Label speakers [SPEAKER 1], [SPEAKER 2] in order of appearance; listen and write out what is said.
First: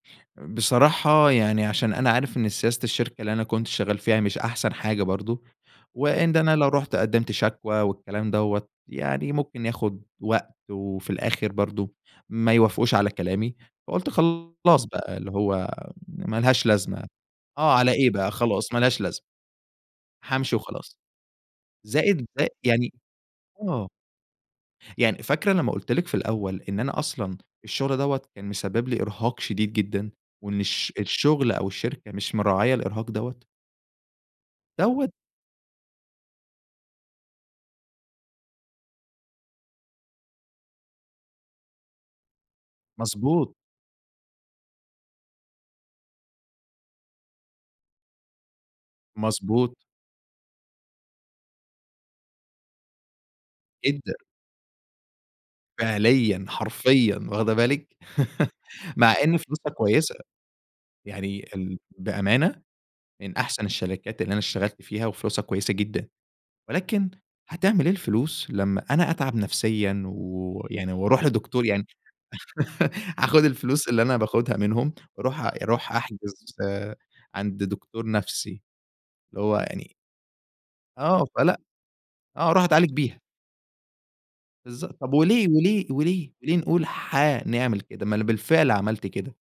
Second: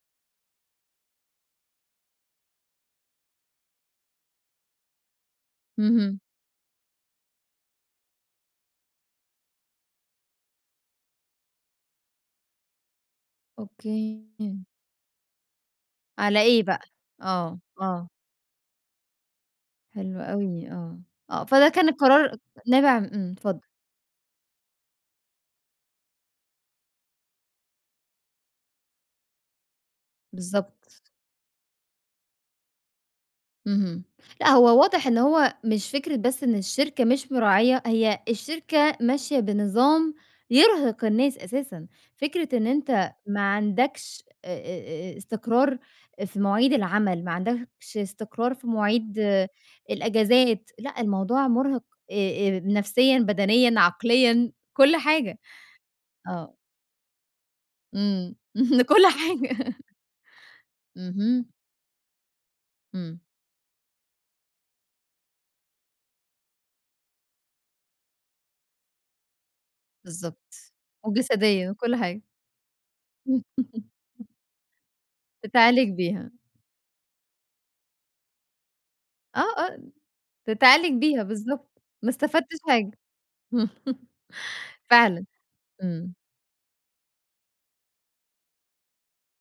[SPEAKER 1] بصراحة يعني عشان أنا عارف إن سياسة الشركة اللي أنا كنت شغال فيها مش أحسن حاجة برضه،
[SPEAKER 2] اهم.
[SPEAKER 1] وإن أنا لو رُحت قدِّمت شكوى والكلام دوَّة يعني ممكن ياخد وقت، وفي الآخر برضه ما يوافقوش على كلامي، فقُلت
[SPEAKER 2] أوكي.
[SPEAKER 1] خلاص بقى اللي هو ما
[SPEAKER 2] على إيه
[SPEAKER 1] لهاش
[SPEAKER 2] بقى؟
[SPEAKER 1] لازمة،
[SPEAKER 2] آه،
[SPEAKER 1] آه على إيه
[SPEAKER 2] آه.
[SPEAKER 1] بقى، خلاص ما لهاش لازمة.
[SPEAKER 2] حلو
[SPEAKER 1] هامشي
[SPEAKER 2] أوي،
[SPEAKER 1] وخلاص،
[SPEAKER 2] آه، آه، فده كان
[SPEAKER 1] زائد
[SPEAKER 2] القرار
[SPEAKER 1] زا يعني،
[SPEAKER 2] نابع إمم، اتفضل.
[SPEAKER 1] آه. يعني فاكرة لمّا قُلت لِك في الأول إن أنا أصلًا الشغل دوَّة كان مسبِّب لي إرهاق شديد جدًا، وإن الش
[SPEAKER 2] بالضبط.
[SPEAKER 1] الشغل أو الشركة مش مراعية الإرهاق دوَّة؟
[SPEAKER 2] اهم، لأ، هو واضح
[SPEAKER 1] دوَّة.
[SPEAKER 2] إن هو مش فكرة بس إن الشركة مش مراعية، هي الشركة ماشية بنظام يرهق الناس أساسًا، فكرة إن أنت ما
[SPEAKER 1] مضبوط.
[SPEAKER 2] عندكش، آآ، آآ، آآ استقرار في مواعيد العمل، ما عندكش استقرار في مواعيد
[SPEAKER 1] مضبوط.
[SPEAKER 2] الأجازات، لأ الموضوع مُرهق، آآ آآ، نفسيًا، بدنيًا،
[SPEAKER 1] جدًا.
[SPEAKER 2] عقليًا، كُلّ حاجة،
[SPEAKER 1] فعليًا،
[SPEAKER 2] آه.
[SPEAKER 1] حرفيًا، واخدة بالِك،
[SPEAKER 2] إمم، كُلّ
[SPEAKER 1] مع إن فلوسها
[SPEAKER 2] حاجة.
[SPEAKER 1] كويسة، يعني
[SPEAKER 2] اهم.
[SPEAKER 1] ال بأمانة،
[SPEAKER 2] إمم.
[SPEAKER 1] من أحسن الشركات اللي أنا اشتغلت فيها، وفلوسها كويسة جدًا، ولكن هتعمل إيه الفلوس لمّا أنا أتعب نفسيًا
[SPEAKER 2] بالضبط،
[SPEAKER 1] ويعني، وأرُوح لدكتور
[SPEAKER 2] وجسديًا،
[SPEAKER 1] يعني
[SPEAKER 2] كُلّ حاجة.
[SPEAKER 1] هاخد الفلوس اللي أنا باخدها منهُم، وأرُوح
[SPEAKER 2] تتعالج
[SPEAKER 1] أرُوح
[SPEAKER 2] بيها.
[SPEAKER 1] أحجز عند دكتور نَفْسي،
[SPEAKER 2] آه،
[SPEAKER 1] اللي هو
[SPEAKER 2] آه،
[SPEAKER 1] يعني.
[SPEAKER 2] تتعالج بيها،
[SPEAKER 1] آه، فلأ،
[SPEAKER 2] بالضبط، ما
[SPEAKER 1] آه،
[SPEAKER 2] استفدتش
[SPEAKER 1] أرُوح أتعالج
[SPEAKER 2] حاجة،
[SPEAKER 1] بيها. بالضبط، طَب
[SPEAKER 2] فعلًا،
[SPEAKER 1] وليه؟ وليه؟
[SPEAKER 2] إمم.
[SPEAKER 1] وليه؟ وليه نقول حانعمل كده؟ ما أنا بالفعل عَمَلت كده.